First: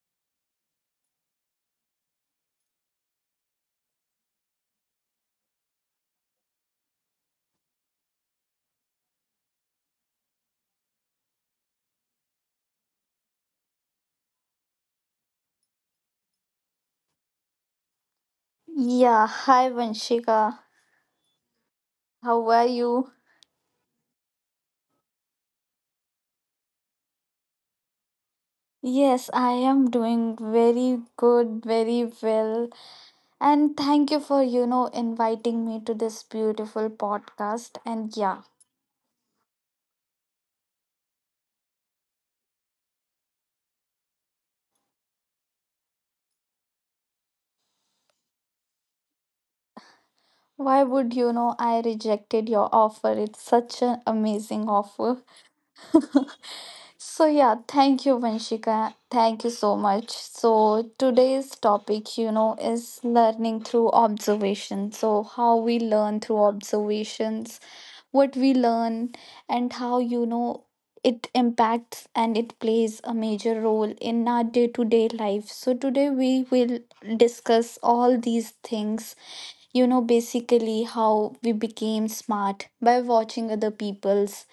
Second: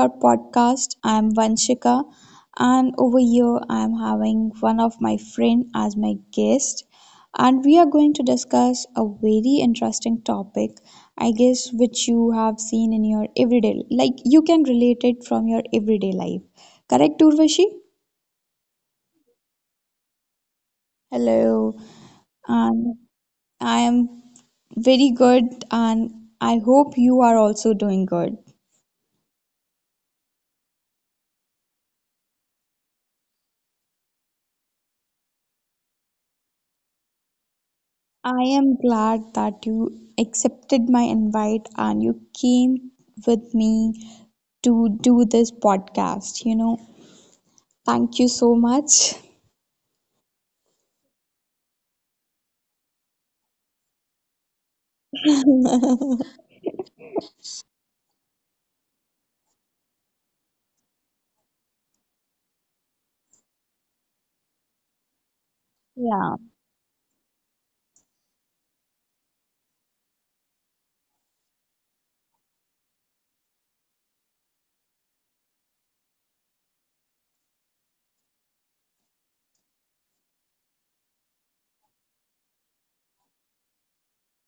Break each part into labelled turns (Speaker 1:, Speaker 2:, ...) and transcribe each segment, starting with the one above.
Speaker 1: our podcast. I'm Vanshika, and over here I'm having one of my friend as my guest, and we are going to discuss a very interesting topic, I guess, which you have seen in your everyday, like you can relate it from your everyday life. Correct, Urvashi?
Speaker 2: Yeah, hi Vanshika.
Speaker 1: Hello,
Speaker 2: How are
Speaker 1: and
Speaker 2: you?
Speaker 1: I am very good, and I hope you are also doing good.
Speaker 2: Yes, I am doing very good, very well. And thank you for, inviting me to this beautiful podcast. And yeah,
Speaker 1: I am glad that you accepted my invite and you came with me to do this podcast. Thank you so much.
Speaker 2: why would I rejected your offer? It's such an amazing offer. So yeah, thank you, Vanshika. Thank you so much. So today's topic, is learning through observation. So how we learn through
Speaker 1: yeah.
Speaker 2: observations, what we learn, and how it impacts and it plays a major role in our day-to-day life. So today we will discuss all these things, basically how we became smart by watching other people's,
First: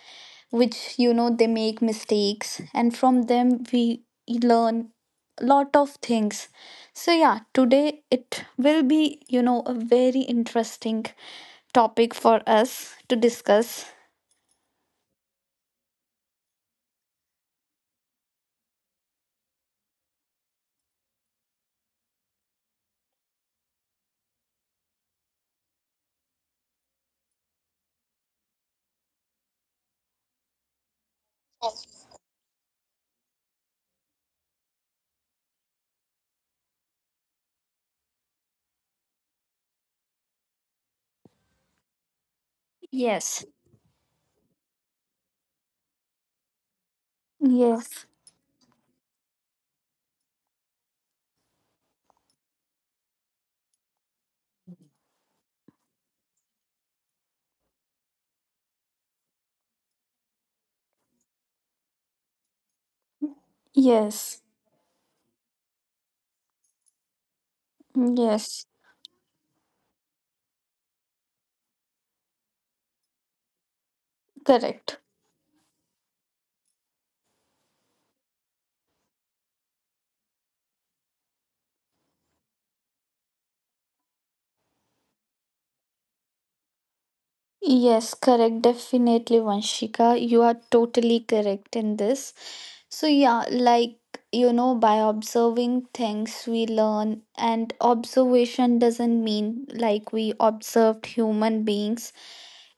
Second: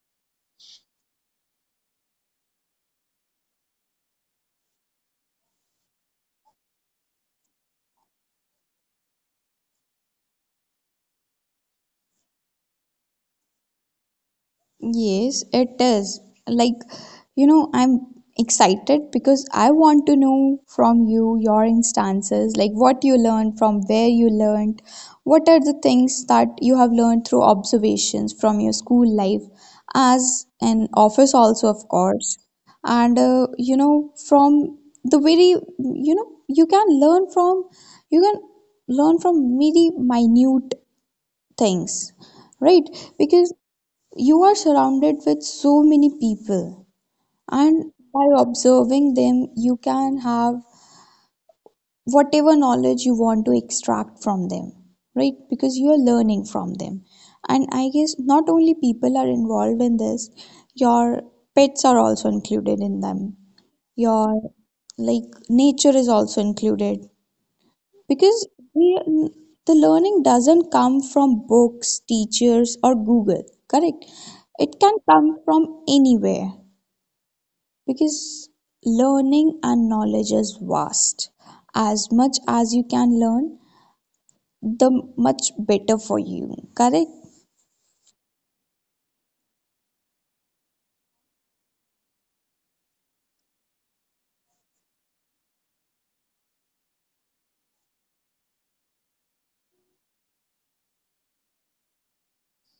Speaker 2: which they make mistakes and from them we learn a lot of things. So yeah, today it will be, a very interesting topic for us to discuss.
Speaker 1: Yes, it is. Like, I'm excited because I want to know from you your instances, like what you learned, from where you learned, what are the things that you have learned through observations from your school life, as an office also, of course. And, from the very, you can learn from, you can very minute things, right?
Speaker 2: Yes,
Speaker 1: Because you are surrounded with so many people, and
Speaker 2: yes,
Speaker 1: by observing them, you can have whatever knowledge you want to extract from them, right? Because you are learning from them. And I guess not only people are involved in this, your pets are also included in them. Your
Speaker 2: yes,
Speaker 1: like nature is also included because
Speaker 2: yes,
Speaker 1: we, the learning doesn't come from books, teachers, or Google, correct? It can
Speaker 2: correct.
Speaker 1: come from anywhere because learning and knowledge is vast. As much as you can learn, the much better for you, correct?
Speaker 2: Yes, correct. Definitely, Vanshika. You are totally correct in this. So, yeah, like, by observing things, we learn, and observation doesn't mean like we observed human beings.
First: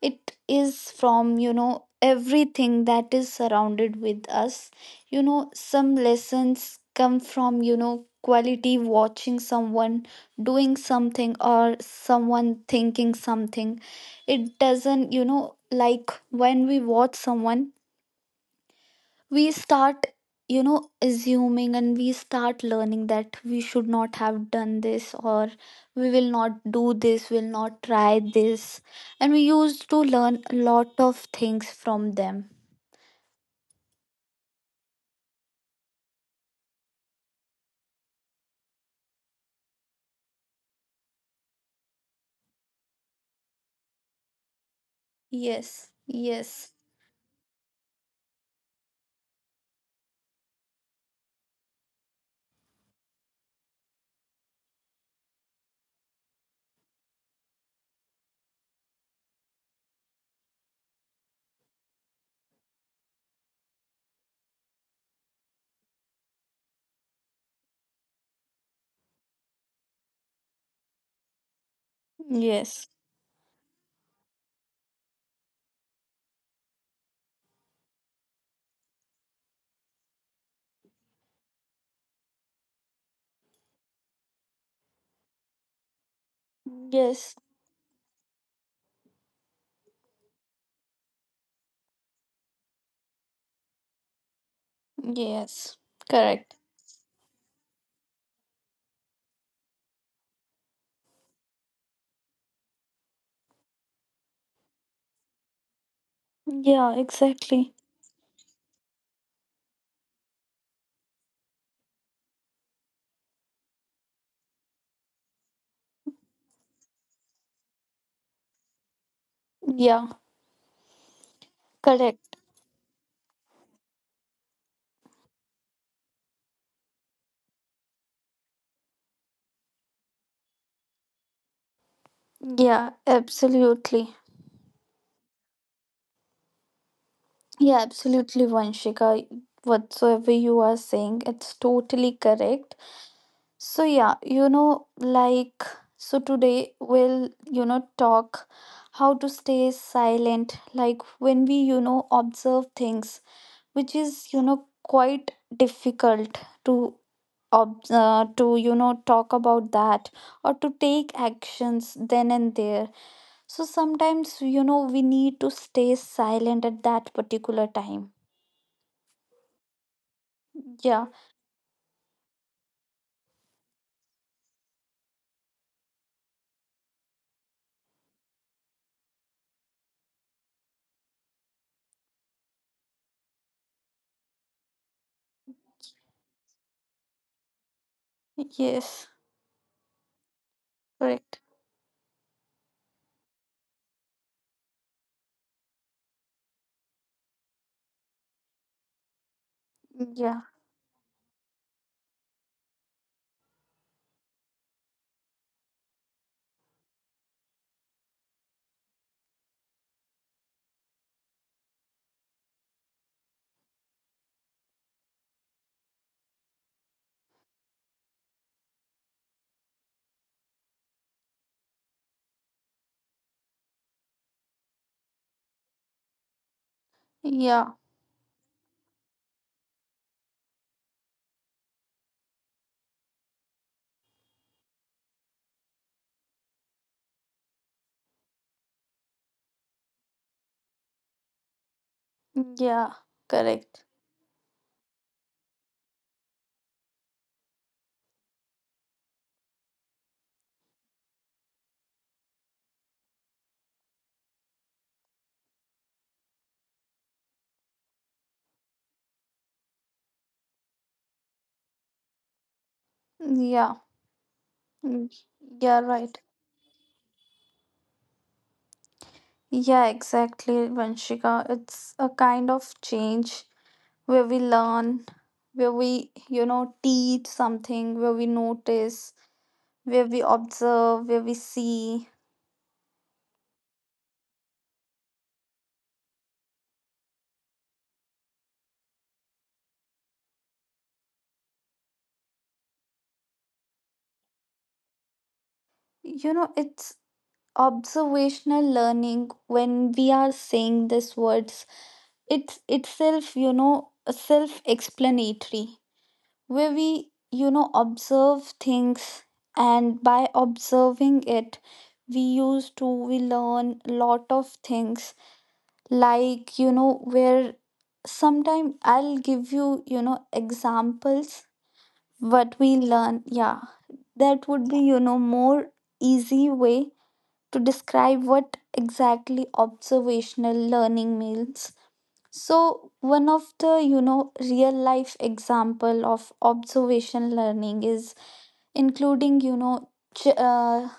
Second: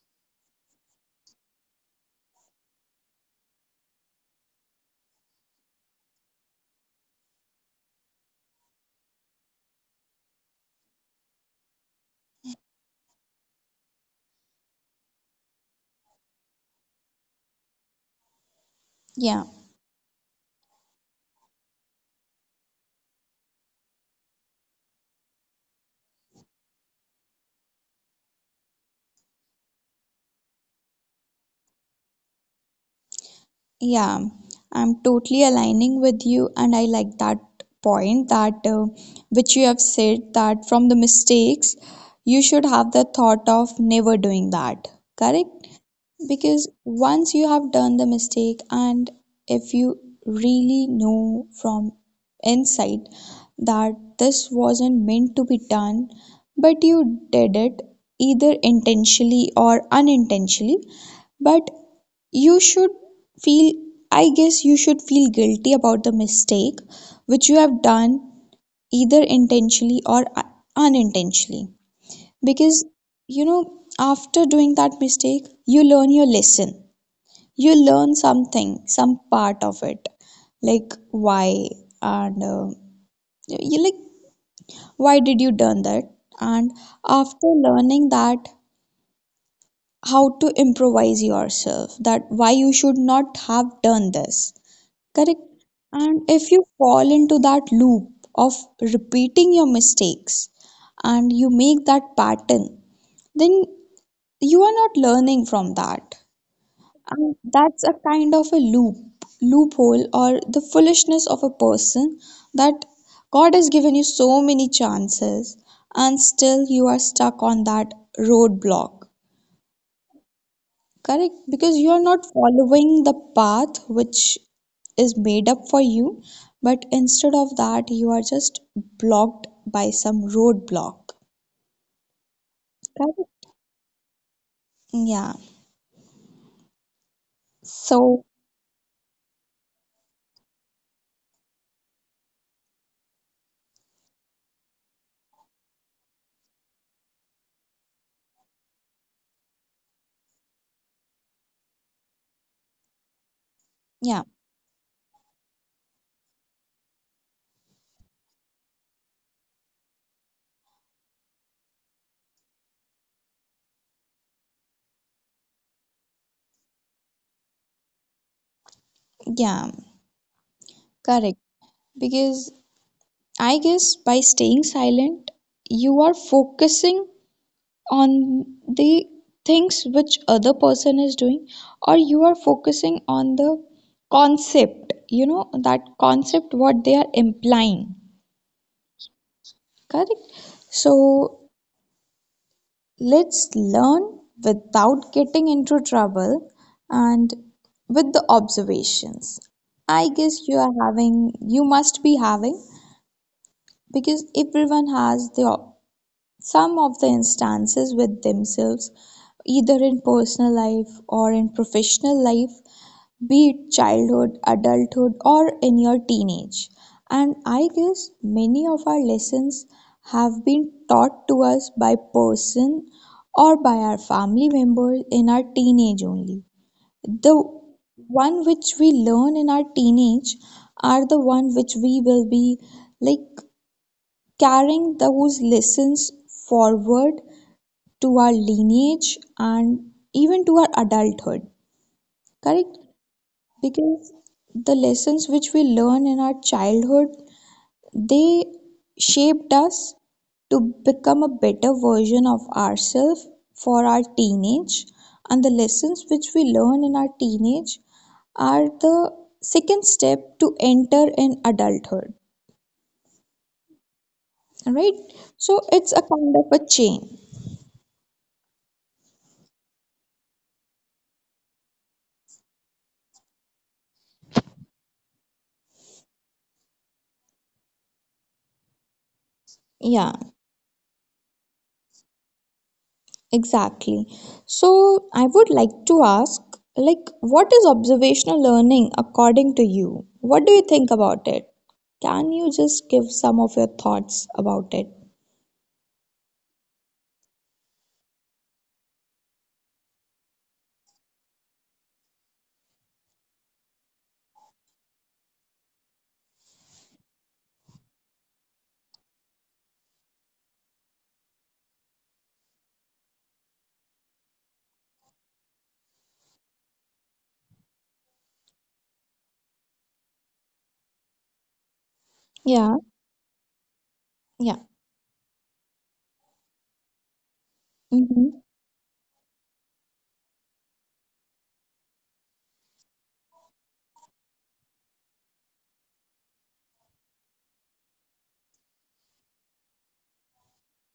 Speaker 2: It is from, everything that is surrounded with us. You know, some lessons come from, quality watching someone doing something or someone thinking something. It doesn't, like when we watch someone,
Speaker 1: Yeah.
Speaker 2: we start, assuming and we start learning that we should not have done this, or we will not do this, will not try this, and we used to learn a lot of things from them.
Speaker 1: Yeah, I'm totally aligning with you, and I like that point that which you have said that from the mistakes, you should have the thought of never doing that, correct?
Speaker 2: Yes,
Speaker 1: Because
Speaker 2: yes,
Speaker 1: once you have done the mistake, and if you really know from inside that this wasn't meant to be done, but you did it either intentionally or unintentionally, but you should feel, I guess, you should feel guilty about the mistake which you have done either intentionally or unintentionally. Because,
Speaker 2: yes,
Speaker 1: after doing that mistake, you learn your lesson. You learn something, some part of it, like why and you like why did you done that? And
Speaker 2: yes,
Speaker 1: after learning that, how to improvise yourself, that why you should not have done this. Correct.
Speaker 2: yes,
Speaker 1: And if
Speaker 2: correct.
Speaker 1: you fall into that loop of repeating your mistakes and you make that pattern, then you are not learning from that.
Speaker 2: Yeah,
Speaker 1: And
Speaker 2: exactly.
Speaker 1: that's a kind of a loophole, or the foolishness of a person that God has given you so many chances and still you are stuck on that roadblock.
Speaker 2: Yeah,
Speaker 1: Correct, because you are not
Speaker 2: correct.
Speaker 1: following the path which is made up for you, but instead of that, you are just blocked by some roadblock.
Speaker 2: Yeah,
Speaker 1: Correct?
Speaker 2: absolutely.
Speaker 1: Yeah.
Speaker 2: Yeah,
Speaker 1: So,
Speaker 2: absolutely, Vanshika. Whatsoever you are saying, it's totally correct. So, yeah, like, so today we'll, talk how to stay silent, like when we, observe things, which
Speaker 1: yeah,
Speaker 2: is, quite difficult to. To talk about that, or to take actions then and there. So sometimes, we need to stay silent at that particular time.
Speaker 1: yeah,
Speaker 2: Yeah,
Speaker 1: correct. Because I guess by staying silent, you are focusing on the things which other person is doing, or you are focusing on the concept, that concept what they are implying.
Speaker 2: yes,
Speaker 1: Correct.
Speaker 2: correct.
Speaker 1: So let's learn without getting into trouble and with the observations. I
Speaker 2: Yeah,
Speaker 1: guess you must be having, because everyone has the some of the instances with themselves, either in personal life or in professional life, be it childhood, adulthood, or in your teenage. And I guess many of our lessons have been taught to us by person or by our family members in our teenage only. The
Speaker 2: yeah,
Speaker 1: one which we learn in our teenage are the one which we will be like carrying those lessons forward to our lineage and even to our adulthood, correct?
Speaker 2: yeah, correct.
Speaker 1: Because the lessons which we learn in our childhood, they shaped us to become a better version of ourselves for our teenage, and the lessons which we learn in our teenage are the second step to enter in adulthood,
Speaker 2: Yeah,
Speaker 1: right?
Speaker 2: mm,
Speaker 1: So
Speaker 2: yeah,
Speaker 1: it's a
Speaker 2: right.
Speaker 1: kind of a chain.
Speaker 2: Yeah, exactly, Vanshika. It's a kind of change where we learn, where we, teach something, where we notice, where
Speaker 1: Yeah.
Speaker 2: we observe, where we see.
Speaker 1: Exactly. So, I would like to ask like what is observational learning according to you? What do you think about it? Can you just give some of your thoughts about it?
Speaker 2: It's observational learning when we are saying these words. It's itself, self explanatory, where we, observe things, and by observing it, we used to we learn a lot of things. Like, where sometime I'll give you, examples what we
Speaker 1: Yeah,
Speaker 2: learn. Yeah, that
Speaker 1: yeah.
Speaker 2: would be, more easy way to describe
Speaker 1: Mm-hmm.
Speaker 2: what exactly observational learning means. So one of the, real life example of observation learning is including, ch- uh,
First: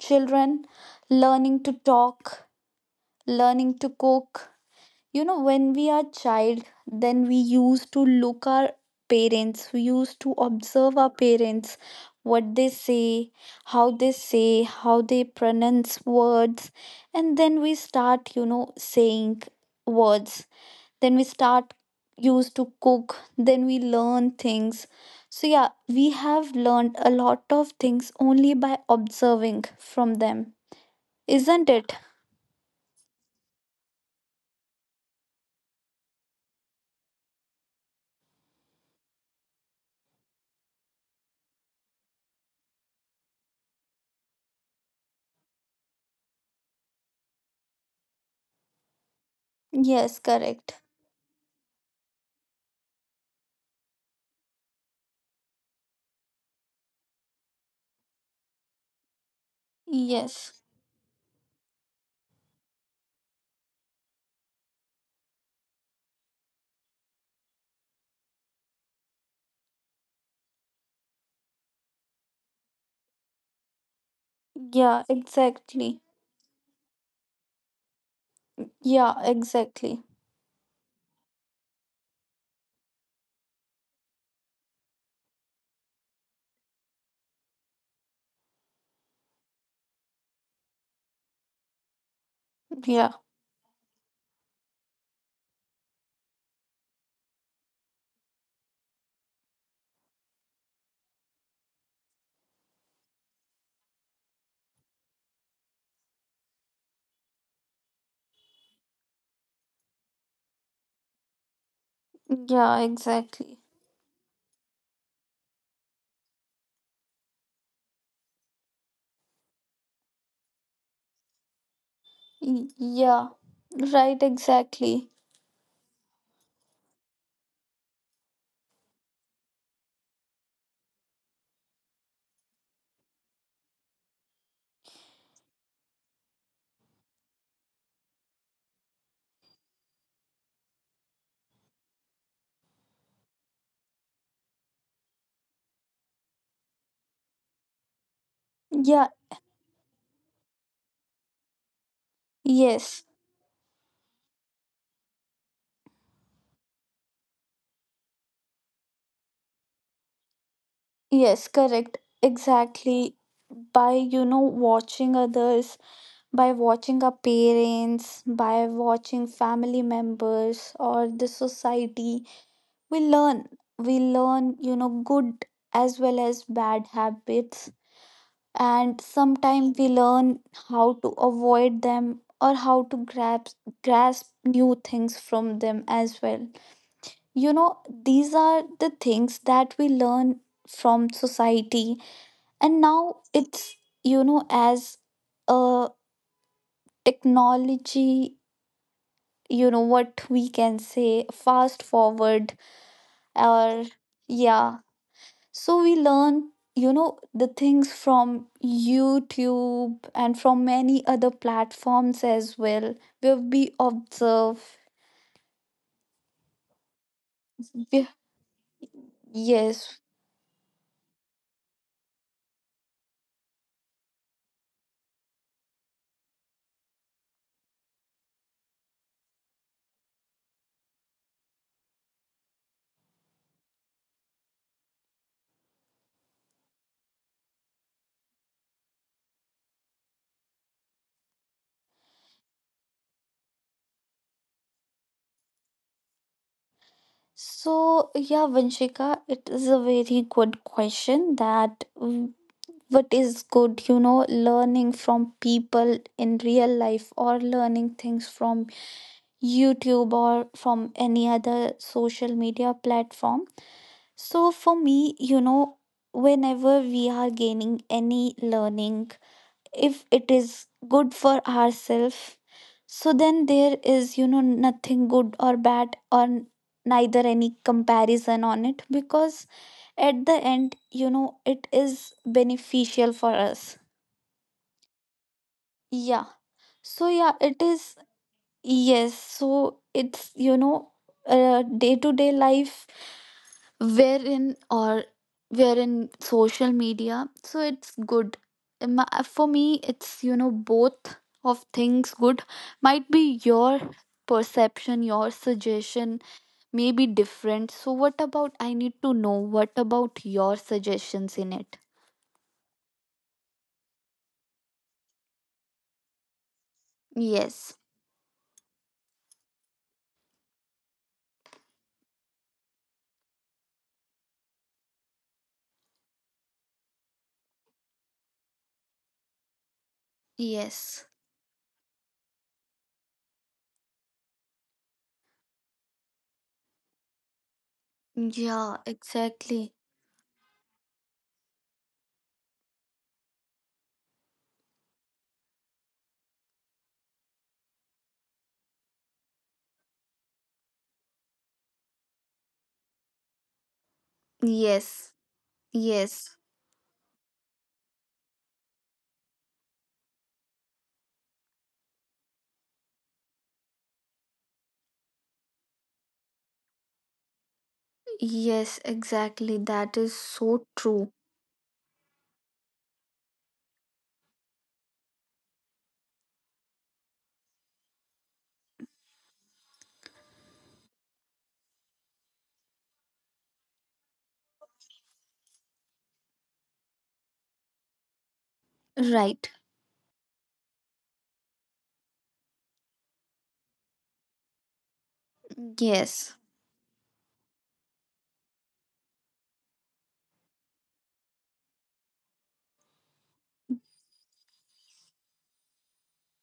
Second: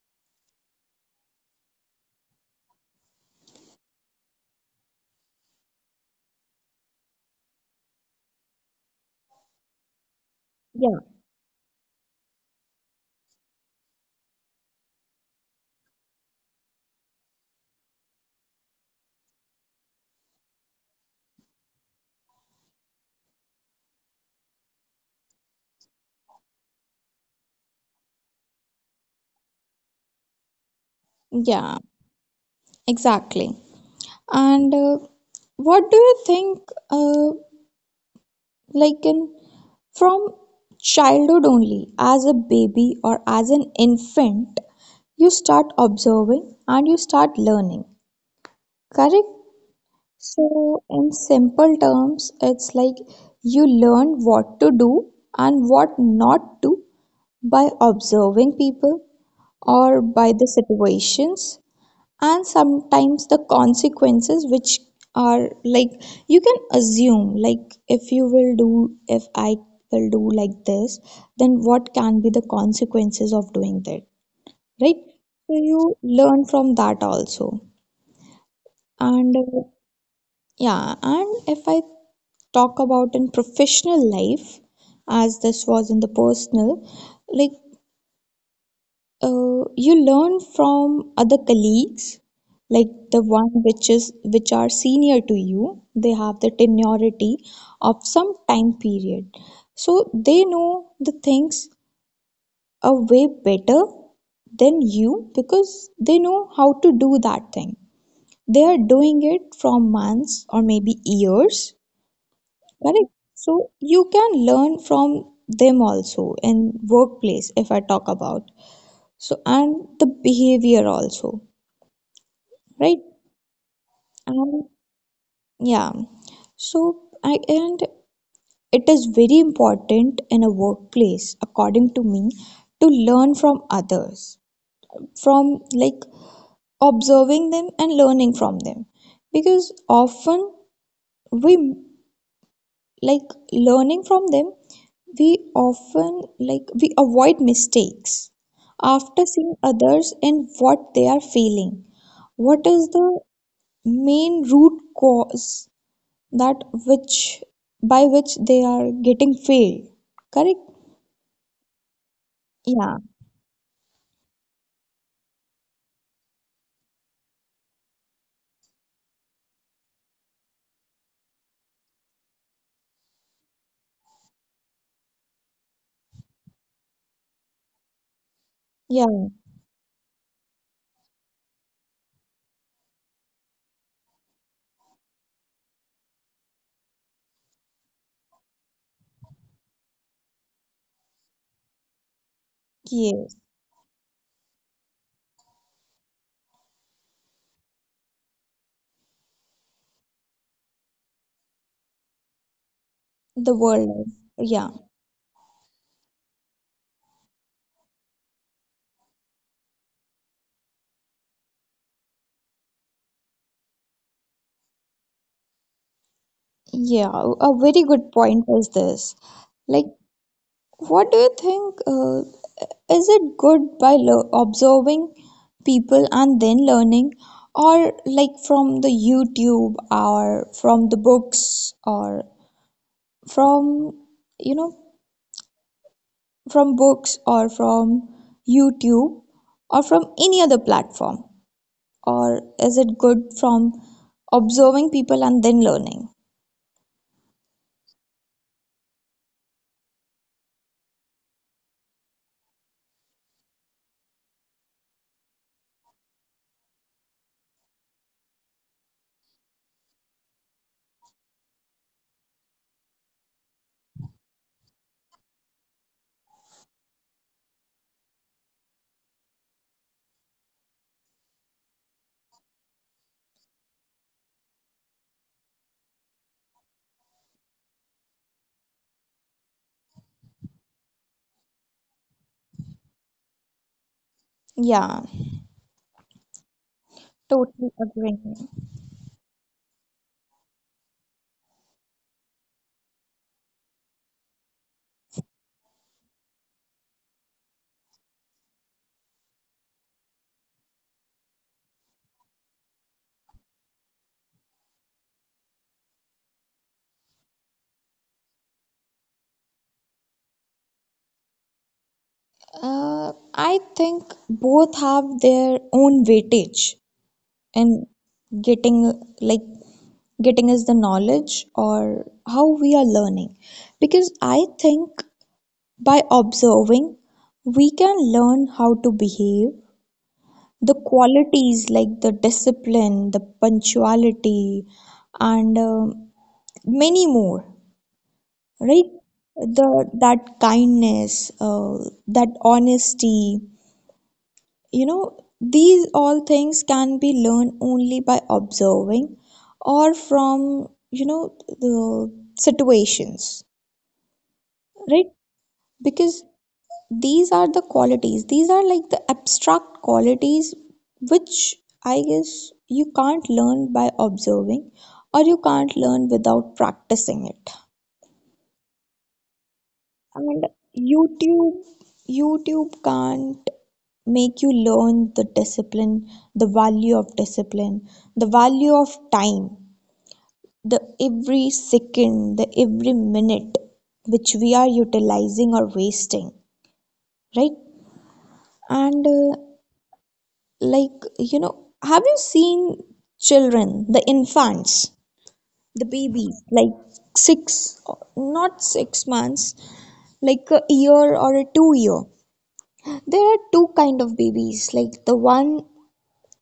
Speaker 2: children learning to talk, learning to cook. When we are child, then we used to look our parents. We used to observe
Speaker 1: Yeah.
Speaker 2: our parents, what they say, how they say, how they pronounce words, and then we start, saying words, then we start used to cook, then we learn things. So yeah, we have learned a lot of things only by observing from them, isn't
Speaker 1: Yeah,
Speaker 2: it?
Speaker 1: exactly. And what do you think uh, like in from childhood only as a baby or as an infant, you start observing and you start learning, correct?
Speaker 2: Yes, correct.
Speaker 1: So, in simple terms, it's like you learn what to do and what not to by observing people or by the
Speaker 2: Yes.
Speaker 1: situations, and sometimes the consequences which are like you can assume, like if I will do like this, then what can be the consequences of doing that, right?
Speaker 2: Yeah,
Speaker 1: So you
Speaker 2: exactly.
Speaker 1: learn from that also.
Speaker 2: Yeah,
Speaker 1: And
Speaker 2: exactly.
Speaker 1: yeah, and if I talk about in professional life, as this was in the personal, like you learn from other colleagues, like
Speaker 2: Yeah.
Speaker 1: the one which are senior to you. They have the tenority of some time period, so they know the things a way better than you because they know how to do that thing. They are doing it from months or maybe years.
Speaker 2: Yeah,
Speaker 1: Correct.
Speaker 2: exactly.
Speaker 1: So you can learn from them also in workplace if I talk about. So and the behavior also, right?
Speaker 2: Yeah, right,
Speaker 1: And
Speaker 2: exactly.
Speaker 1: yeah. So I and it is very important in a workplace, according to me, to learn from others, from like observing them and learning from them. Because often we like learning from them, we often like we avoid mistakes
Speaker 2: Yeah.
Speaker 1: after seeing others and what they are feeling, what is
Speaker 2: Yes,
Speaker 1: the main root cause that which by which they are getting failed, correct?
Speaker 2: yes, correct.
Speaker 1: Yeah,
Speaker 2: Exactly. By, watching others, by watching our parents, by watching family members or the society. We learn, good as well as bad habits, and
Speaker 1: yeah,
Speaker 2: sometimes we learn how to avoid them or how to grasp new things from them as well. These are the things that we learn from society, and now
Speaker 1: yes,
Speaker 2: it's, as a technology, what we can say, fast forward
Speaker 1: the
Speaker 2: or
Speaker 1: world, yeah,
Speaker 2: yeah. So we learn, the things from YouTube and from many other platforms as well, where we observe.
Speaker 1: yeah, a very good
Speaker 2: we-
Speaker 1: point is this, like,
Speaker 2: yes.
Speaker 1: what do you think? Is it good by observing people and then learning, or like from the YouTube or from the books or from you know from books or from YouTube or from any other platform? Or is it good from observing people and then learning?
Speaker 2: So yeah, Vanshika, it is a very good question that, what is good, learning from people in real life or learning things from YouTube or from any other social media platform. So, for me, whenever we are gaining any learning, if it is good for ourselves, so then there is, nothing good or bad, or neither any comparison on it, because at the end, it is beneficial for us.
Speaker 1: Yeah,
Speaker 2: Yeah. So, yeah, it
Speaker 1: totally
Speaker 2: is,
Speaker 1: agreeing.
Speaker 2: yes. So, it's, day to day life, wherein or wherein social media, so it's good. For me it's, both of things good. Might be your perception, your suggestion may be different. So what about, I need to know, what about your suggestions in it?
Speaker 1: I think both have their own weightage.
Speaker 2: Yes.
Speaker 1: And getting, like is the knowledge or how we are learning, because I think by observing we can learn how to behave, the
Speaker 2: Yes.
Speaker 1: qualities like the discipline, the punctuality, and many more,
Speaker 2: Yeah,
Speaker 1: right? The
Speaker 2: exactly.
Speaker 1: that kindness, that honesty, these all things can be learned only by observing or from the situations, right?
Speaker 2: Yes.
Speaker 1: Because
Speaker 2: Yes,
Speaker 1: these are the qualities, these are like the abstract qualities, which I guess you can't learn by observing, or you can't learn without practicing it.
Speaker 2: yes, exactly. That is
Speaker 1: And
Speaker 2: so true.
Speaker 1: YouTube, YouTube can't make you learn the discipline, the value of discipline, the value of time, the every second, the every minute which we are utilizing or wasting, right? And
Speaker 2: Right.
Speaker 1: like, have you seen children, the infants, the
Speaker 2: Yes.
Speaker 1: babies, like six, not 6 months, like a year or a 2 year? There are two kind of babies, like the one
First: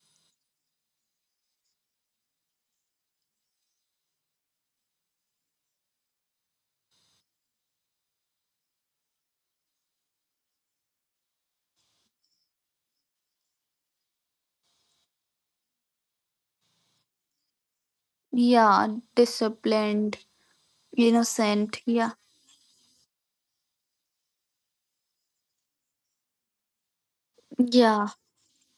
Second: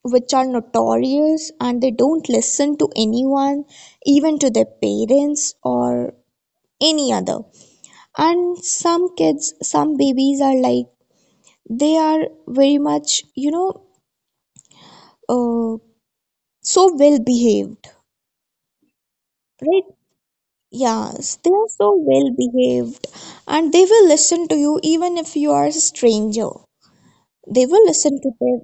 Speaker 1: which are notorious and they don't listen to anyone, even to their parents or any other. And some babies are like they are very much, uh, so well behaved,
Speaker 2: Yeah,
Speaker 1: right?
Speaker 2: disciplined,
Speaker 1: Yes, they are
Speaker 2: innocent.
Speaker 1: so
Speaker 2: Yeah.
Speaker 1: well behaved and they will listen to you even if you are a stranger. They will
Speaker 2: Yeah.
Speaker 1: listen to their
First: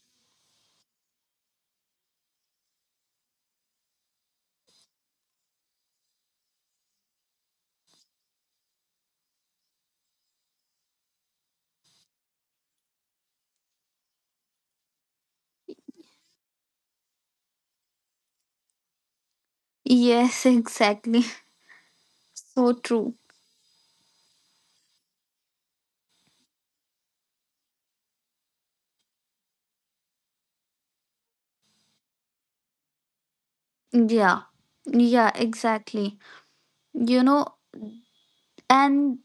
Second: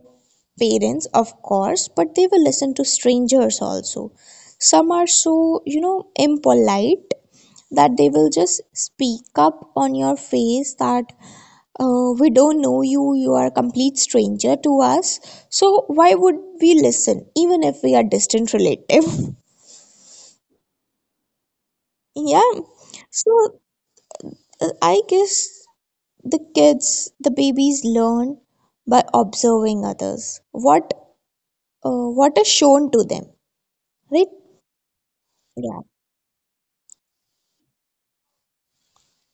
Speaker 1: parents, of course, but they will listen to strangers also. Some are so, impolite that they will just speak up on your face that we don't know you, you are a complete stranger to us. So, why would we listen, even if we are distant relative?
Speaker 2: Yes, exactly.
Speaker 1: yeah.
Speaker 2: So true.
Speaker 1: So, I guess the kids, the babies learn by observing others. What is shown to them, right?
Speaker 2: Yeah. Yeah,
Speaker 1: Yeah,
Speaker 2: exactly. You know, and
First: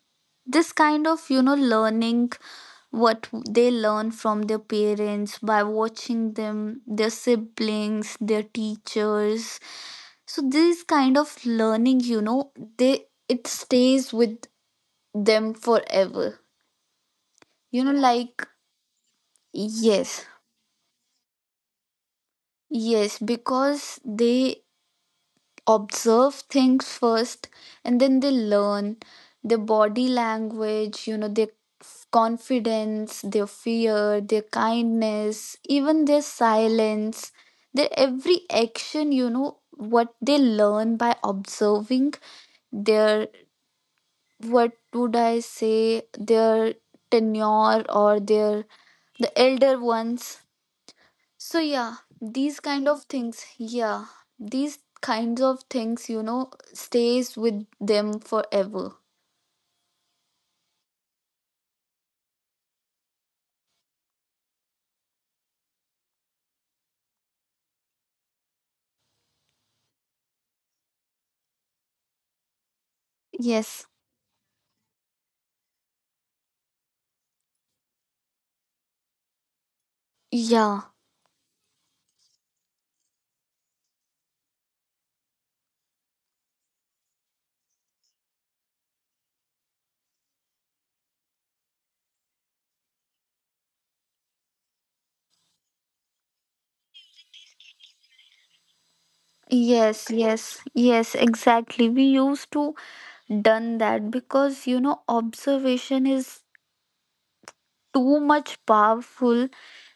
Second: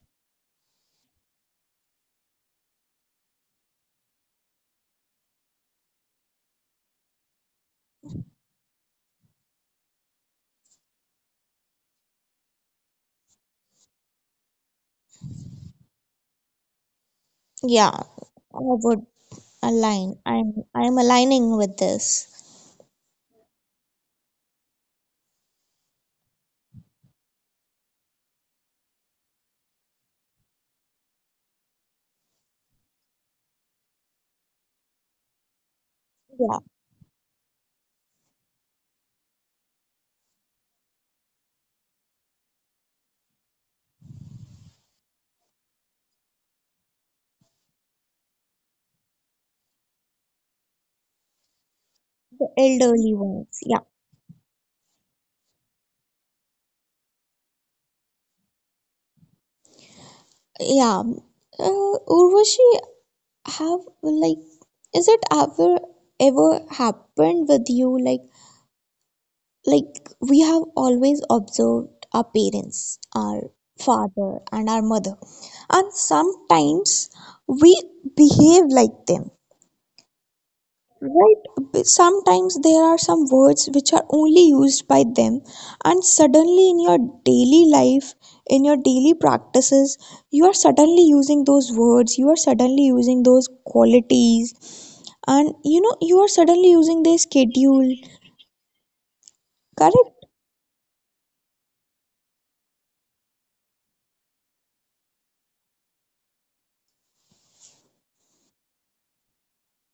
Speaker 2: this kind of, learning what they learn from their parents by watching them, their siblings, their teachers. So this kind of learning, they it stays with them forever.
Speaker 1: yeah,
Speaker 2: Like
Speaker 1: i would
Speaker 2: yes.
Speaker 1: I'm aligning with this,
Speaker 2: Yes, because they observe things first and then they learn their body language, their confidence, their fear, their kindness, even their
Speaker 1: yeah,
Speaker 2: silence, their every action, what they learn by observing their, what would I say, their tenure, or their, the elder ones. So yeah,
Speaker 1: the
Speaker 2: these kind of
Speaker 1: elderly
Speaker 2: things,
Speaker 1: ones, yeah,
Speaker 2: yeah, these kinds of things, stays with them forever.
Speaker 1: yeah. Urvashi, have, like, is it ever happened with you, like, like we have always observed our parents, our
Speaker 2: Yes.
Speaker 1: father and our mother, and sometimes we behave like them,
Speaker 2: Yeah.
Speaker 1: right? Sometimes there are some words which are only used by them, and suddenly in your daily life, in your daily practices, you are suddenly using those words, you are suddenly using those qualities, and you are suddenly using their schedule.
Speaker 2: Yes,
Speaker 1: Correct?
Speaker 2: yes, yes, exactly. We used to done that because, observation is too much powerful,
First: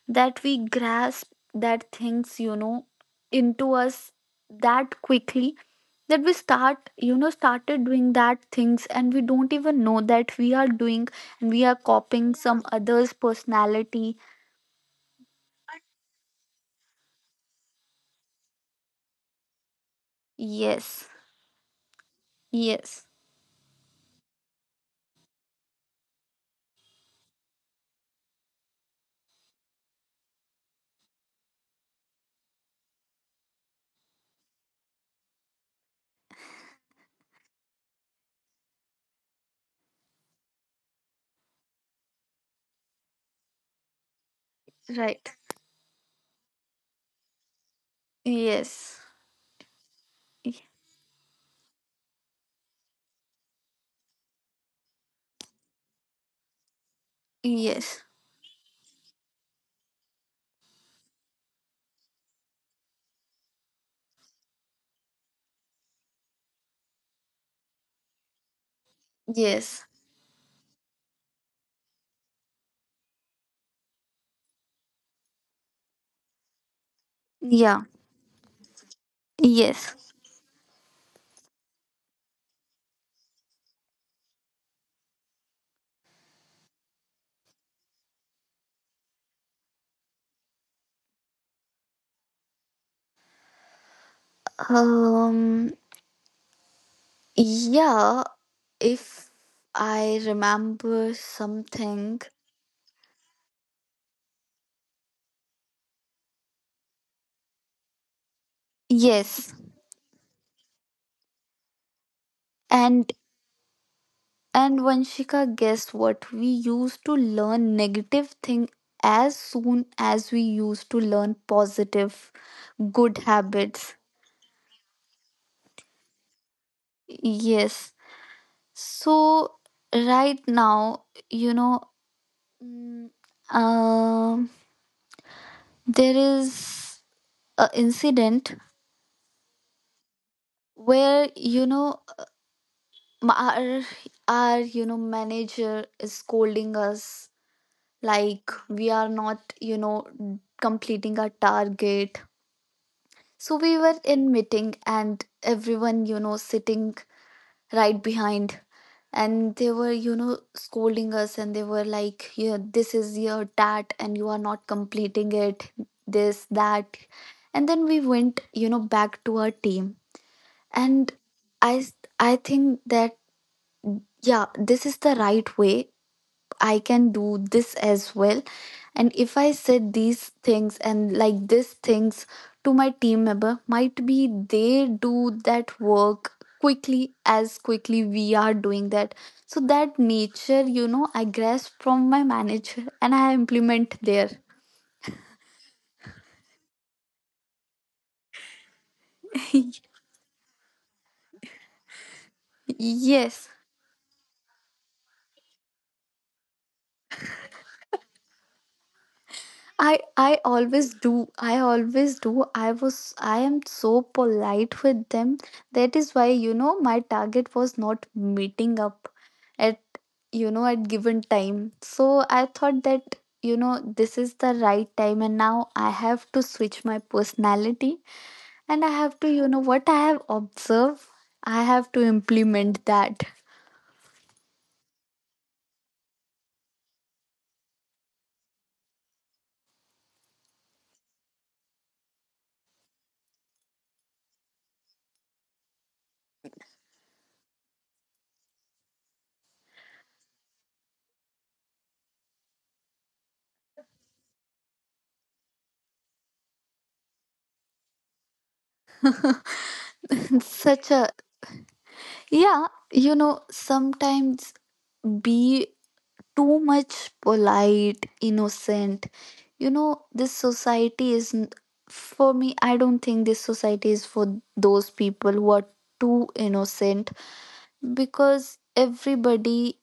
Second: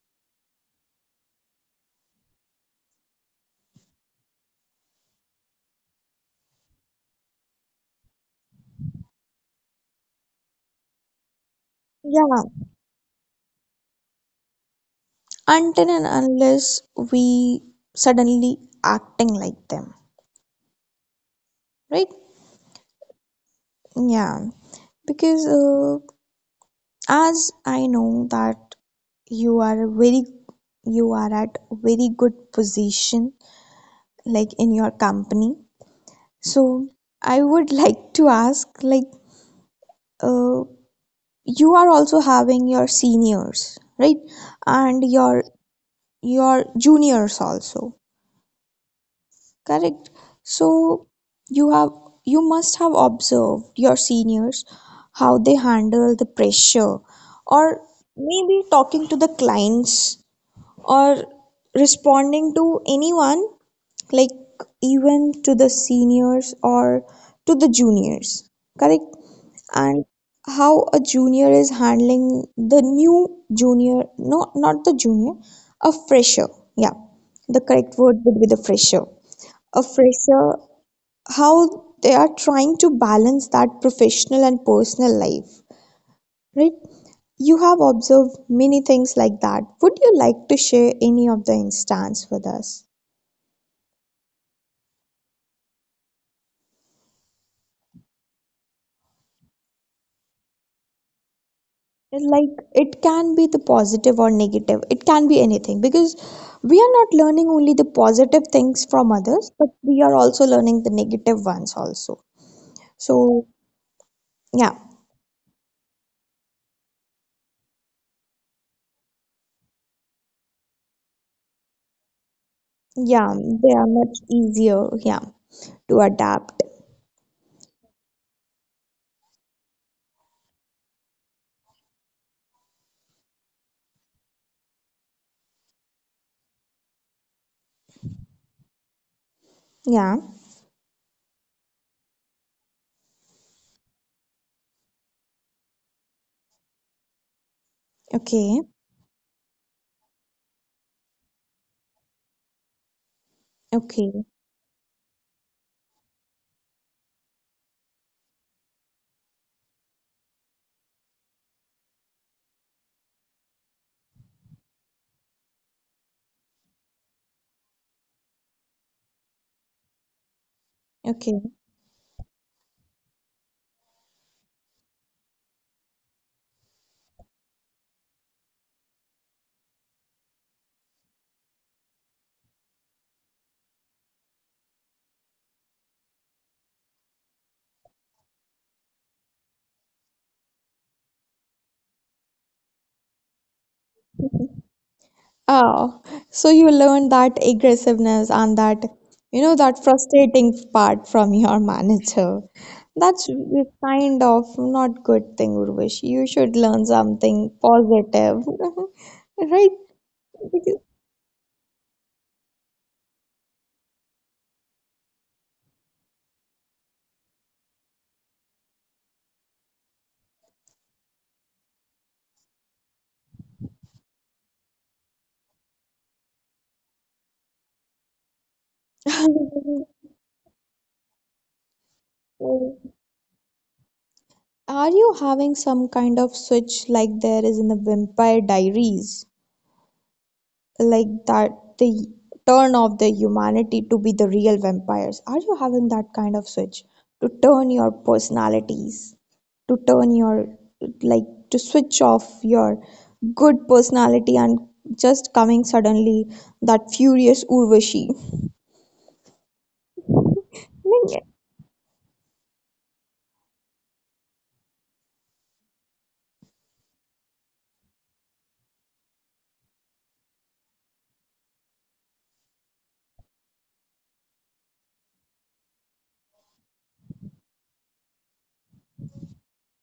Speaker 2: that we grasp that things, into us, that quickly, that we start, started doing that things and we don't even know that we are doing, and we are copying
Speaker 1: Yeah.
Speaker 2: some others personality.
Speaker 1: Until and unless we suddenly acting like them,
Speaker 2: Yes,
Speaker 1: right?
Speaker 2: yes,
Speaker 1: Yeah. Because as I know that you are very you are at very good position like in your company, so I would like to ask, like uh, you are also having your seniors, right? And
Speaker 2: right,
Speaker 1: your juniors also,
Speaker 2: yes.
Speaker 1: correct? So
Speaker 2: Y-
Speaker 1: you have you must have observed your seniors, how they handle the pressure, or
Speaker 2: yes,
Speaker 1: maybe talking to the clients, or responding to anyone, like even to the seniors or to the juniors, correct?
Speaker 2: yes,
Speaker 1: And how a junior is handling the new junior no not the junior a fresher, yeah, the
Speaker 2: yeah,
Speaker 1: correct word would be the fresher, a
Speaker 2: yes.
Speaker 1: fresher, how they are trying to balance that professional and personal life, right? You have observed many things like that. Would you like to share any of the instance with us?
Speaker 2: um yeah, if I remember
Speaker 1: It's
Speaker 2: something.
Speaker 1: like it can be the positive or negative, it can be anything, because we are not learning only the positive things from others,
Speaker 2: Yes.
Speaker 1: but we are also learning the negative ones also.
Speaker 2: And
Speaker 1: So yeah,
Speaker 2: and Vanshika, guess what? We used to learn negative thing as soon as we used to learn positive good
Speaker 1: yeah, they are
Speaker 2: habits.
Speaker 1: much easier, yeah, to adapt.
Speaker 2: Yes. So right now, you know, mm, um, there is a incident
Speaker 1: Yeah,
Speaker 2: where, m- our our manager is scolding us,
Speaker 1: okay,
Speaker 2: like we are not, completing our target. So we were
Speaker 1: okay,
Speaker 2: in meeting and everyone, sitting right behind, and they were, scolding us, and they were like, yeah, this is your that, and you are not completing it, this that. And then we went, back to our team, and
Speaker 1: okay.
Speaker 2: I think that yeah this is the right way, I can do this as well. And if I said these things and like these things to my team member, might be they do that work quickly as quickly we are doing that. So that nature, I grasp from my manager and I implement there.
Speaker 1: Oh, so you learned that aggressiveness and that, you know, that frustrating part from your manager. That's
Speaker 2: Yes.
Speaker 1: kind of not good thing, Urvashi. You should learn something positive, right?
Speaker 2: I
Speaker 1: Because,
Speaker 2: always do. I always do. I am so polite with them. That is why, my target was not meeting up at, at given time. So I thought that, this is the right time and now I have to switch my personality, and I have to, what I have observed, I have to
Speaker 1: uh,
Speaker 2: implement that.
Speaker 1: are you having some kind of switch like there is in the Vampire Diaries? Like that, the turn of the humanity to be the real vampires, are you having that kind of switch to turn your personalities, to turn your, like, to switch off your good personality and just coming suddenly that furious Urvashi, I
Speaker 2: Such a
Speaker 1: mean,
Speaker 2: yeah, sometimes be too much polite, innocent. This society is for me, I don't think this society is for those people who are too innocent, because everybody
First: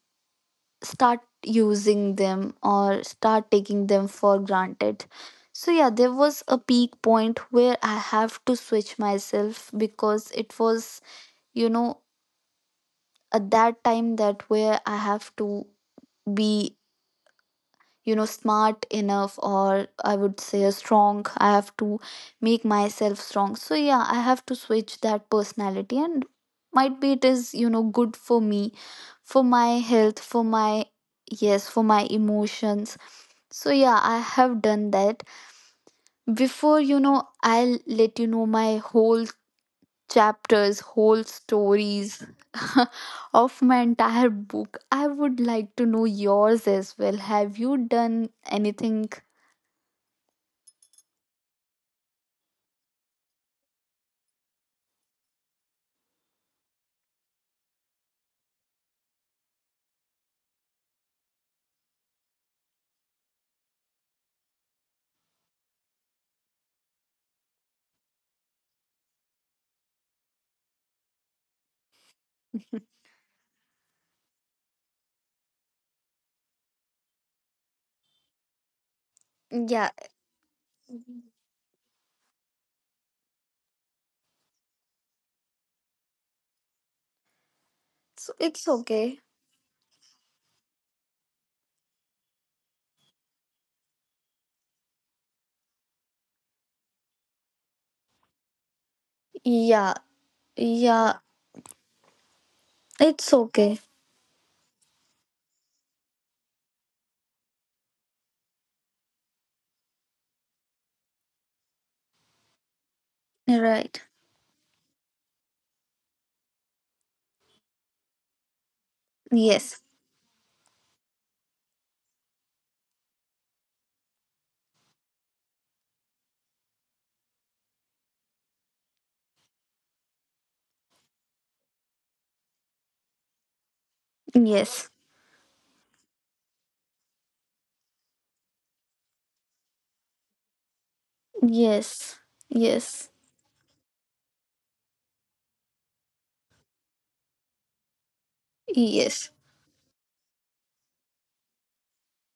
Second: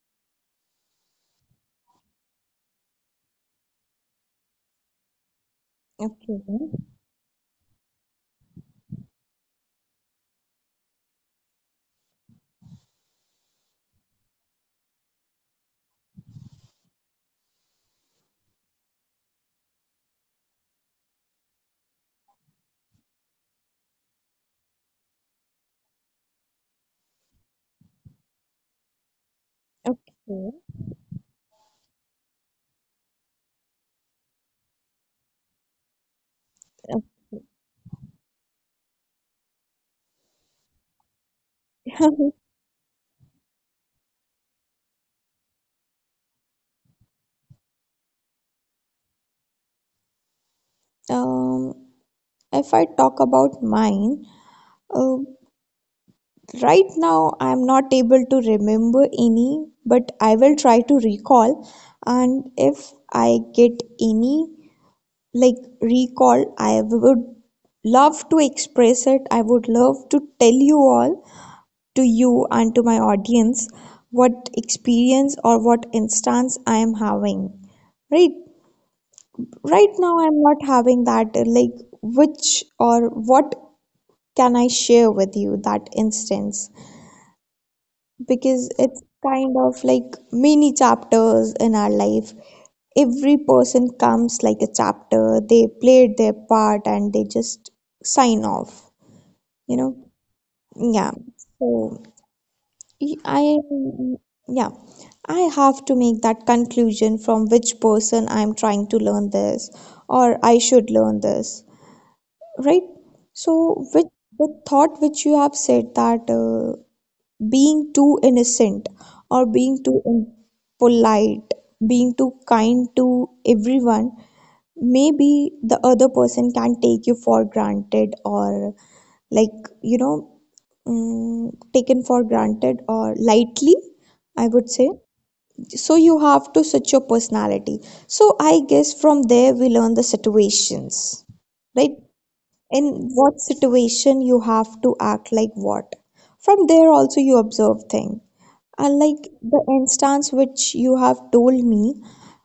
Speaker 2: start using them or start taking them for granted. So yeah, there
Speaker 1: okay,
Speaker 2: was a peak point where I have to switch myself because it was, you know, at that time, that where I have to be, smart enough, or I would say a strong, I have to make myself strong. So yeah, I have to switch that personality, and might be it is, good for me, for my
Speaker 1: okay,
Speaker 2: health, for
Speaker 1: okay.
Speaker 2: my yes, for my emotions. So yeah, I have done that. Before, I'll let you know my whole chapters, whole stories, of my entire book. I would like to know yours as well, have you done anything?
Speaker 1: um if I talk about mine, uh, right now, I'm not able to remember any, but I will try to recall. And if I get any, like recall, I would love to express it. I would love to tell you all, to you and to my audience, what experience or what instance I am having. Right, right
Speaker 2: Yeah,
Speaker 1: now, I'm not having that. Like, which or what can I share with you, that instance?
Speaker 2: it's
Speaker 1: Because
Speaker 2: it's
Speaker 1: it's
Speaker 2: okay.
Speaker 1: kind of like mini chapters in our life. Every person comes like a chapter, they played their part and they just sign off, you know?
Speaker 2: Yeah,
Speaker 1: Yeah.
Speaker 2: yeah,
Speaker 1: So y-
Speaker 2: it's
Speaker 1: I,
Speaker 2: okay.
Speaker 1: yeah, I have to make that conclusion from which person I'm trying to learn this, or I should learn this, right? So,
Speaker 2: Right.
Speaker 1: which, the thought which you have said, that being too innocent or being
Speaker 2: Yes.
Speaker 1: too polite, being too kind to everyone, maybe the other person can take you for granted, or like, you know, taken for granted or lightly, I would say.
Speaker 2: Yes.
Speaker 1: So you have to switch your personality, so I guess from there we learn the situations, right?
Speaker 2: Yes.
Speaker 1: In
Speaker 2: Yes.
Speaker 1: what situation you have to act like what, from there also you observe thing. And like
Speaker 2: Yes.
Speaker 1: the instance which you have told me,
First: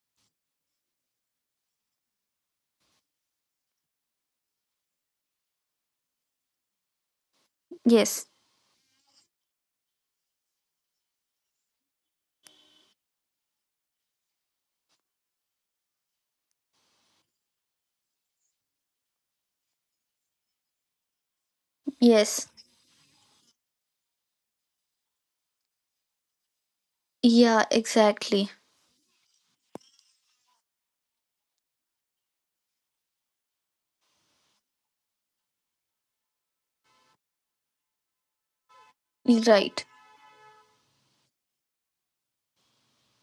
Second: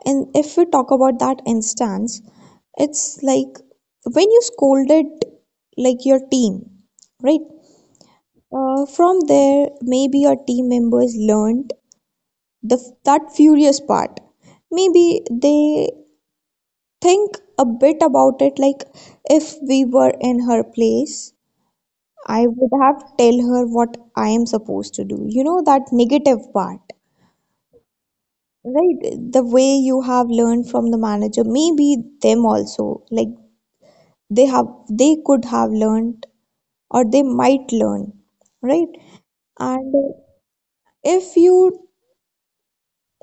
Speaker 1: and if we talk about that instance, it's like when you scolded, like, your team, right?
Speaker 2: Yes.
Speaker 1: From there maybe your team members learned the, that furious part, maybe they think a bit about it, like, if we were in her place, I
Speaker 2: Yes.
Speaker 1: would have tell her what I am supposed to do. You know, that negative part,
Speaker 2: Yeah, exactly.
Speaker 1: right? The way you have learned from the manager, maybe them also, like, they could have learned, or they might learn, right?
Speaker 2: Right.
Speaker 1: And if you,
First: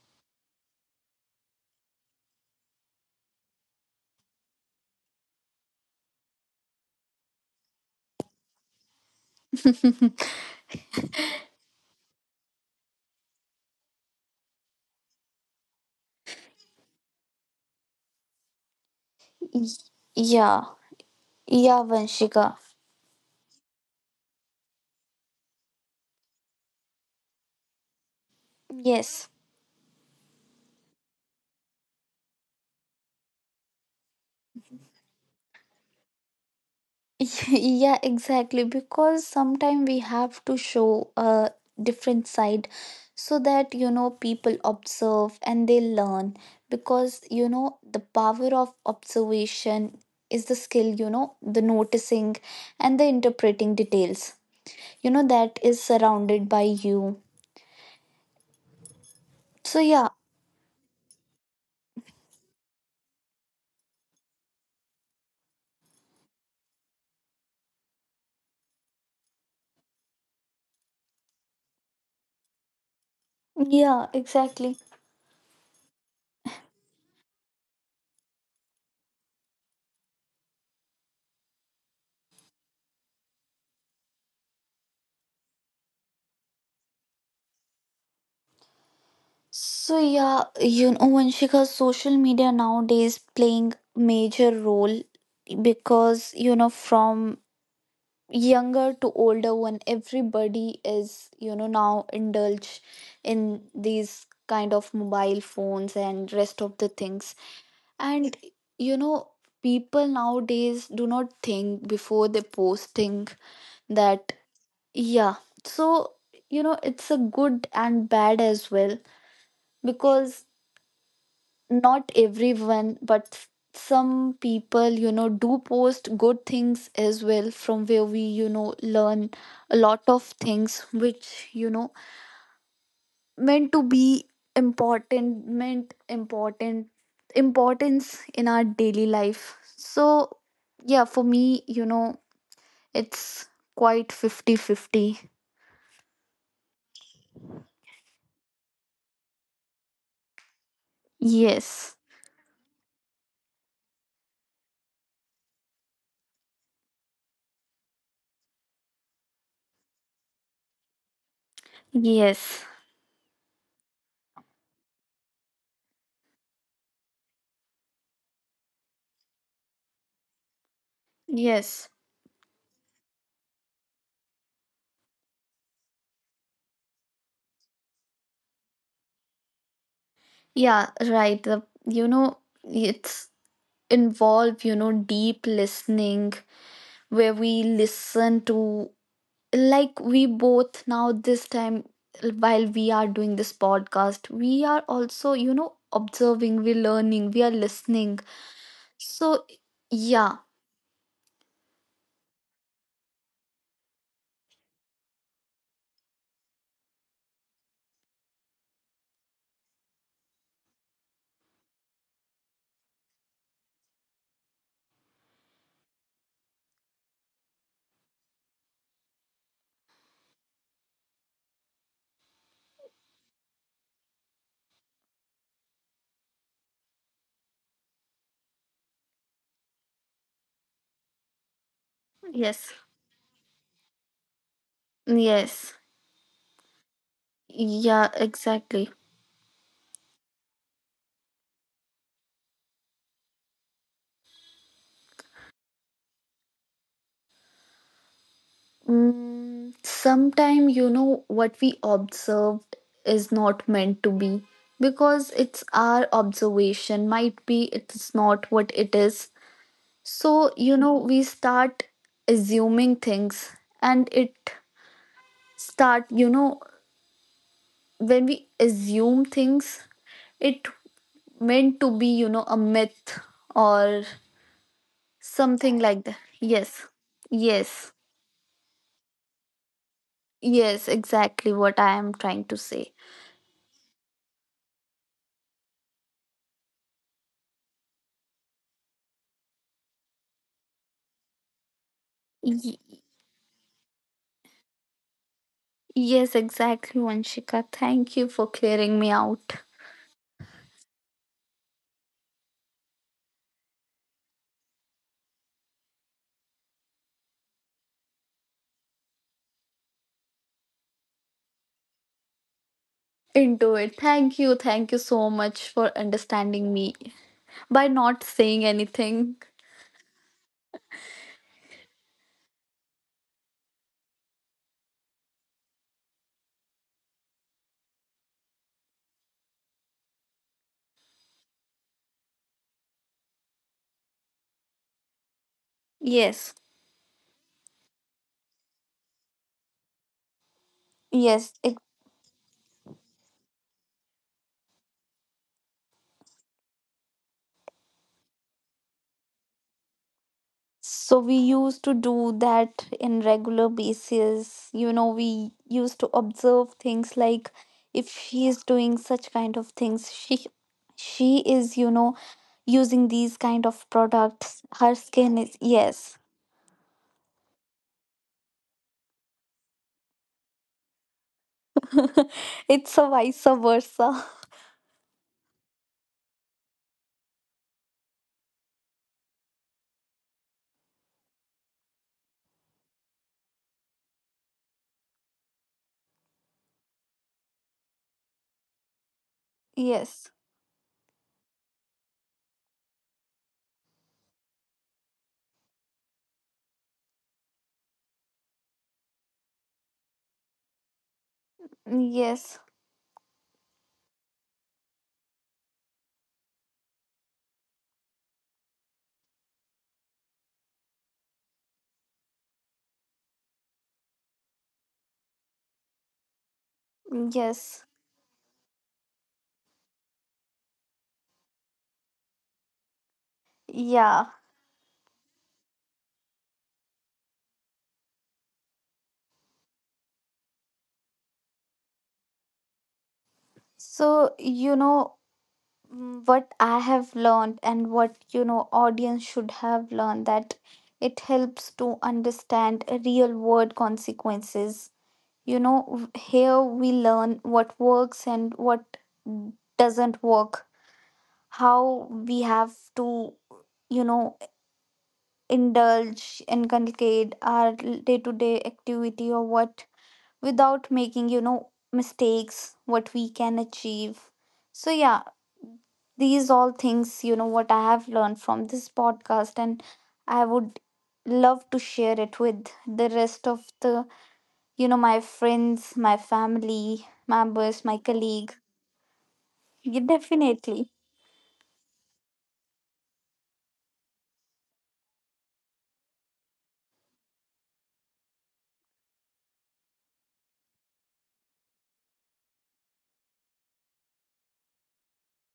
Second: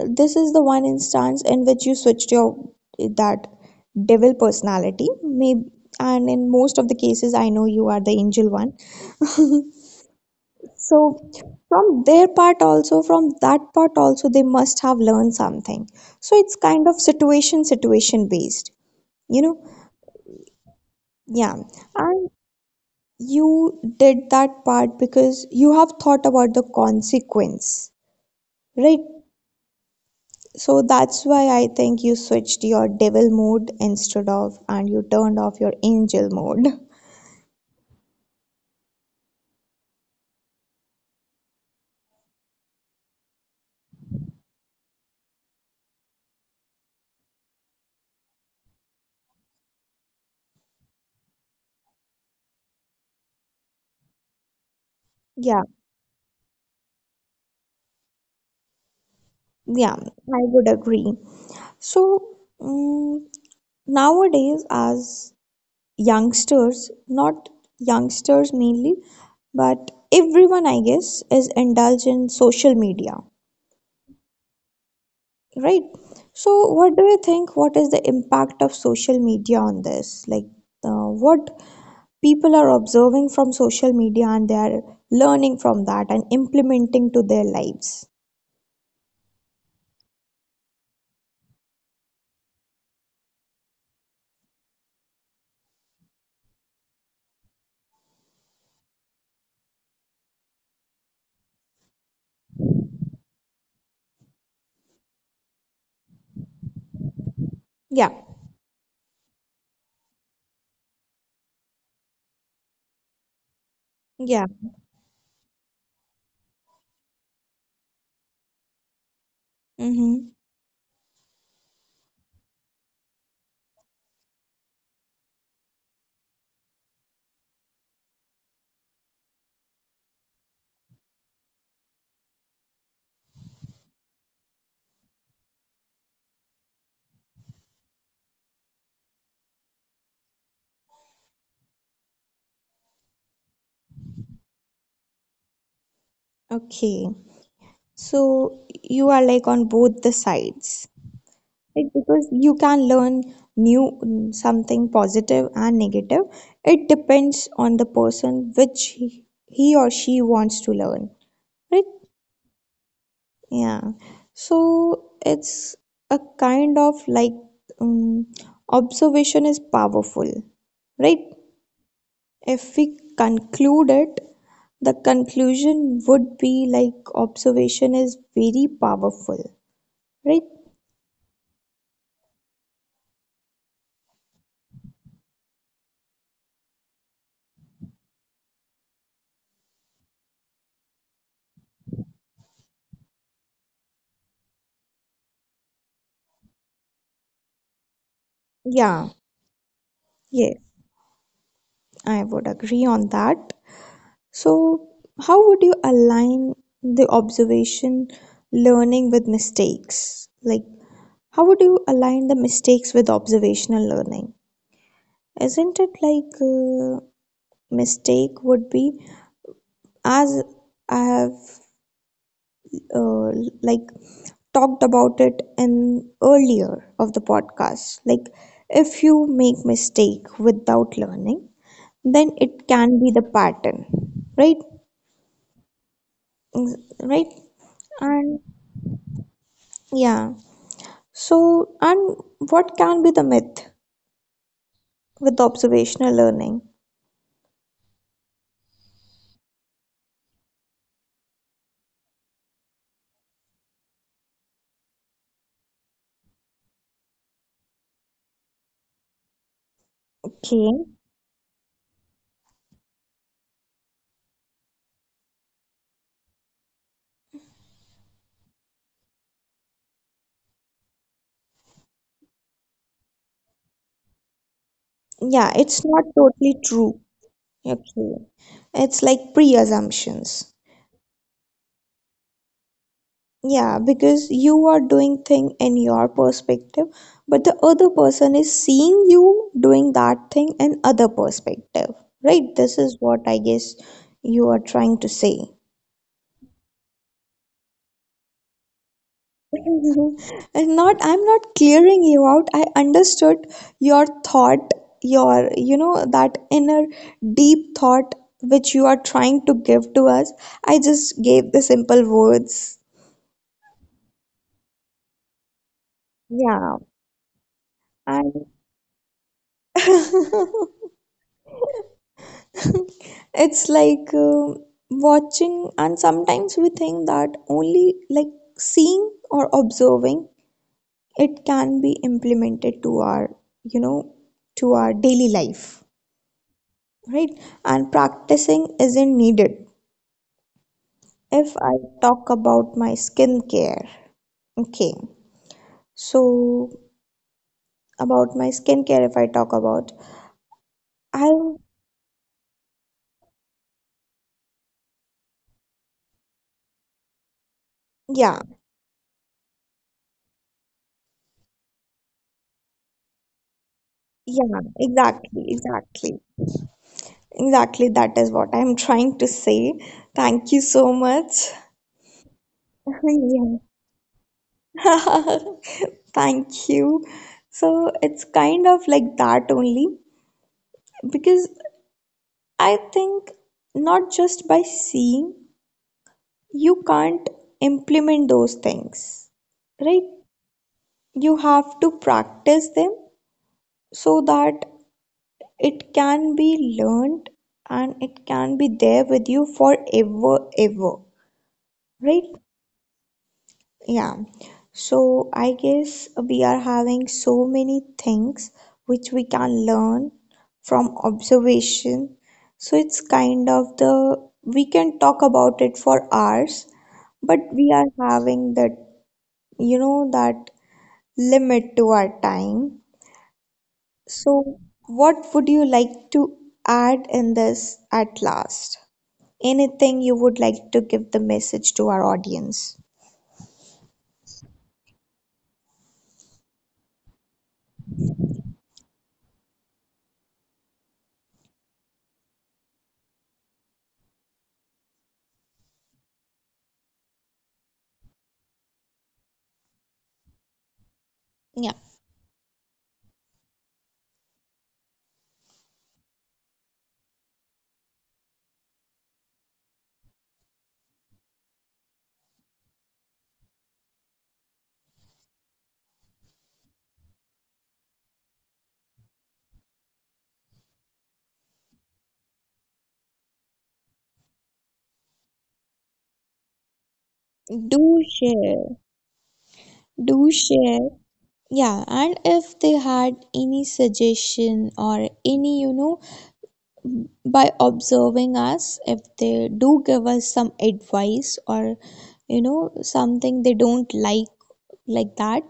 Speaker 1: this is the one instance in which you switched your, that devil personality, maybe, and in most of the cases, I know you are the angel one. So from their part also, from that part also, they must have learned something. So it's kind of situation based, you know?
Speaker 2: Y- Yeah.
Speaker 1: Yeah.
Speaker 2: Yeah,
Speaker 1: And
Speaker 2: Vanshika.
Speaker 1: you did that part because you have thought about the consequence, right?
Speaker 2: Yes.
Speaker 1: So that's why I think you switched your devil mode instead of, and you turned off your angel mode.
Speaker 2: Yeah, exactly, because sometimes we have to show a different side, so that, people observe and they learn, because, the power of observation is the skill, the noticing and the interpreting details, that
Speaker 1: Yeah,
Speaker 2: is surrounded by you. So yeah.
Speaker 1: yeah, I would agree. So, nowadays, as youngsters, not youngsters mainly, but everyone, I guess, is indulged in social media,
Speaker 2: Yeah, exactly.
Speaker 1: right? So, what do you think? What is the impact of social media on this? Like, what people are observing from social media, and they are learning from that and implementing to their lives.
Speaker 2: So yeah, Vanshika, social media nowadays playing major role, because, from younger to older one, everybody is, now indulge in these kind of mobile phones and rest of the things,
Speaker 1: Yeah,
Speaker 2: and, you know people nowadays do not think before they posting that,
Speaker 1: yeah.
Speaker 2: yeah. So, it's a good and bad as well,
Speaker 1: Mm-hmm.
Speaker 2: because not everyone, but some people, do post good things as well, from where we, learn a lot of things, which, meant to be important, meant important importance in our daily life. So yeah, for me, it's quite 50/50.
Speaker 1: Okay. So, you are like on both the sides. Right,
Speaker 2: Yes,
Speaker 1: because you can learn new, something positive and negative. It depends on the person which he or she wants to learn. Right?
Speaker 2: yes,
Speaker 1: Yeah. So it's a kind of like, um, observation is powerful. Right?
Speaker 2: yes.
Speaker 1: If we conclude it, the conclusion would be like, observation is very powerful. Right?
Speaker 2: Yeah, right. The, it's involve, deep listening, where we listen to, like we both now this time, while we are doing this podcast, we are also, observing, we're learning, we are listening.
Speaker 1: Yeah.
Speaker 2: So yeah.
Speaker 1: Yes, I would agree on that. So, how would you align the observation learning with mistakes? Like, how would you align the mistakes with observational learning? Isn't it like, mistake would be, as I have, uh, like, talked about it in earlier of the podcast, like, if you make mistake without learning, then it
Speaker 2: Yes,
Speaker 1: can be the pattern, right?
Speaker 2: yes.
Speaker 1: Mm, right,
Speaker 2: Yeah,
Speaker 1: and
Speaker 2: exactly.
Speaker 1: yeah. So, and what can be the myth with observational learning?
Speaker 2: Sometime, what we observed is not meant to be, because it's our observation. Might be it's not what it is. So,
Speaker 1: Okay.
Speaker 2: we start assuming things, and it start, when we assume things, it meant to be, a myth or
Speaker 1: Yeah,
Speaker 2: something
Speaker 1: it's
Speaker 2: like
Speaker 1: not
Speaker 2: that,
Speaker 1: totally
Speaker 2: yes.
Speaker 1: true.
Speaker 2: Yes,
Speaker 1: Okay. It's like pre-assumptions.
Speaker 2: yes, exactly what I am trying to say.
Speaker 1: Yeah, because you are doing thing in your perspective, but the other person is seeing you doing that thing in other perspective. Right? This
Speaker 2: Y-
Speaker 1: is what I guess you are trying to say.
Speaker 2: yes exactly, Vanshika, thank you for clearing me out
Speaker 1: And not I'm not clearing you out, I understood your thought, your, you know, that inner deep thought which you are trying to give to us, I just gave the simple words.
Speaker 2: into it. Thank you, thank you so much for understanding
Speaker 1: Yeah.
Speaker 2: me by not
Speaker 1: And
Speaker 2: saying anything.
Speaker 1: it's like, watching, and sometimes we think that only, like, seeing or observing, it can be implemented to our, you know, to our daily life,
Speaker 2: Yes.
Speaker 1: right? And practicing isn't needed.
Speaker 2: Yes,
Speaker 1: If
Speaker 2: it,
Speaker 1: I talk about my skincare, okay. So about my skincare, if I talk about,
Speaker 2: so we
Speaker 1: I,
Speaker 2: used to do that in regular basis. We used to observe things like if
Speaker 1: yeah,
Speaker 2: she is doing such kind of things, she is, using these kind of products.
Speaker 1: yeah,
Speaker 2: Her skin
Speaker 1: exactly,
Speaker 2: is
Speaker 1: exactly,
Speaker 2: yes.
Speaker 1: exactly, that is what I'm trying to say. Thank you so much.
Speaker 2: It's a vice versa.
Speaker 1: Yeah. Thank you. So it's kind of like that only, because I think not just by seeing you can't implement those things, right?
Speaker 2: Yes.
Speaker 1: You have to practice them, so that it can be learned, and it can be there with you forever ever, right?
Speaker 2: Yes.
Speaker 1: Yeah. So I guess we are having so many things which we can learn from observation, so it's kind of the, we can talk about it for hours, but we
Speaker 2: Yes.
Speaker 1: are having that, you know, that limit to our time.
Speaker 2: Yeah.
Speaker 1: So, what would you like to add in this at last? Anything you would like to give the message to our audience?
Speaker 2: So, what I have learned and what, audience should have learned, that it helps to understand real world consequences. Here we learn what works and what doesn't work,
Speaker 1: Yeah,
Speaker 2: how we have to, you know, indulge, inculcate our day to day activity, or what without making, mistakes, what we can achieve. So, yeah, these all things, what I have learned from this podcast, and I would love to share it with the rest of the, my friends, my family
Speaker 1: do
Speaker 2: members, my colleague.
Speaker 1: share,
Speaker 2: Yeah,
Speaker 1: do
Speaker 2: definitely.
Speaker 1: share. Yeah, and if they had any suggestion or any, you know, by observing us, if they do give us some advice or, you know, something they don't like that,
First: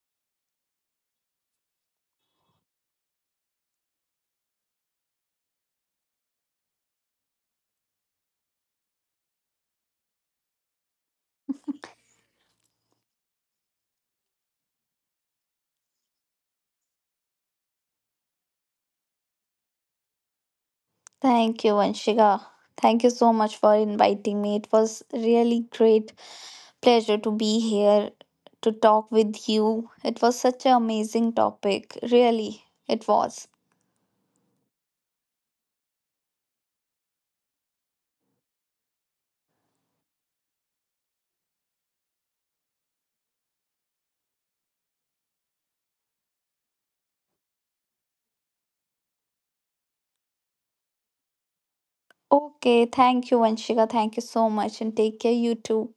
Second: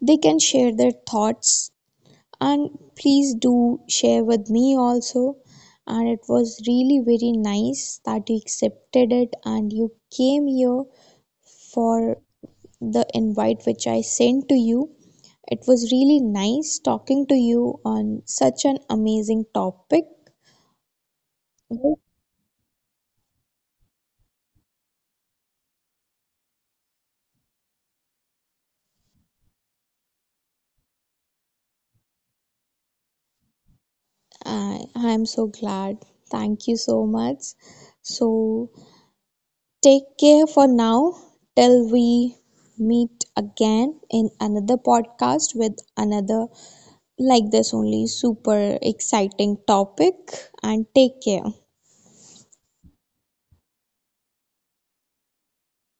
Speaker 1: they can share their thoughts, and please do share with me also. And it was really very nice that you accepted it and you came here for the invite which I sent to you. It was really nice talking to you on such an amazing topic.
Speaker 2: Thank you, Vanshika. Thank you so much for inviting me. It was really great pleasure to be here to talk with you. It was such an amazing topic. Really, it was.
Speaker 1: I am so glad. Thank you so much. So, take care for now, till we meet again in another podcast with another, like this only, super exciting topic, and take care.
Speaker 2: Okay, thank you, Vanshika. Thank you so much and take care, you too.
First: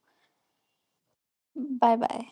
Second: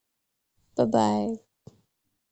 Speaker 1: Bye bye.
Speaker 2: Bye bye.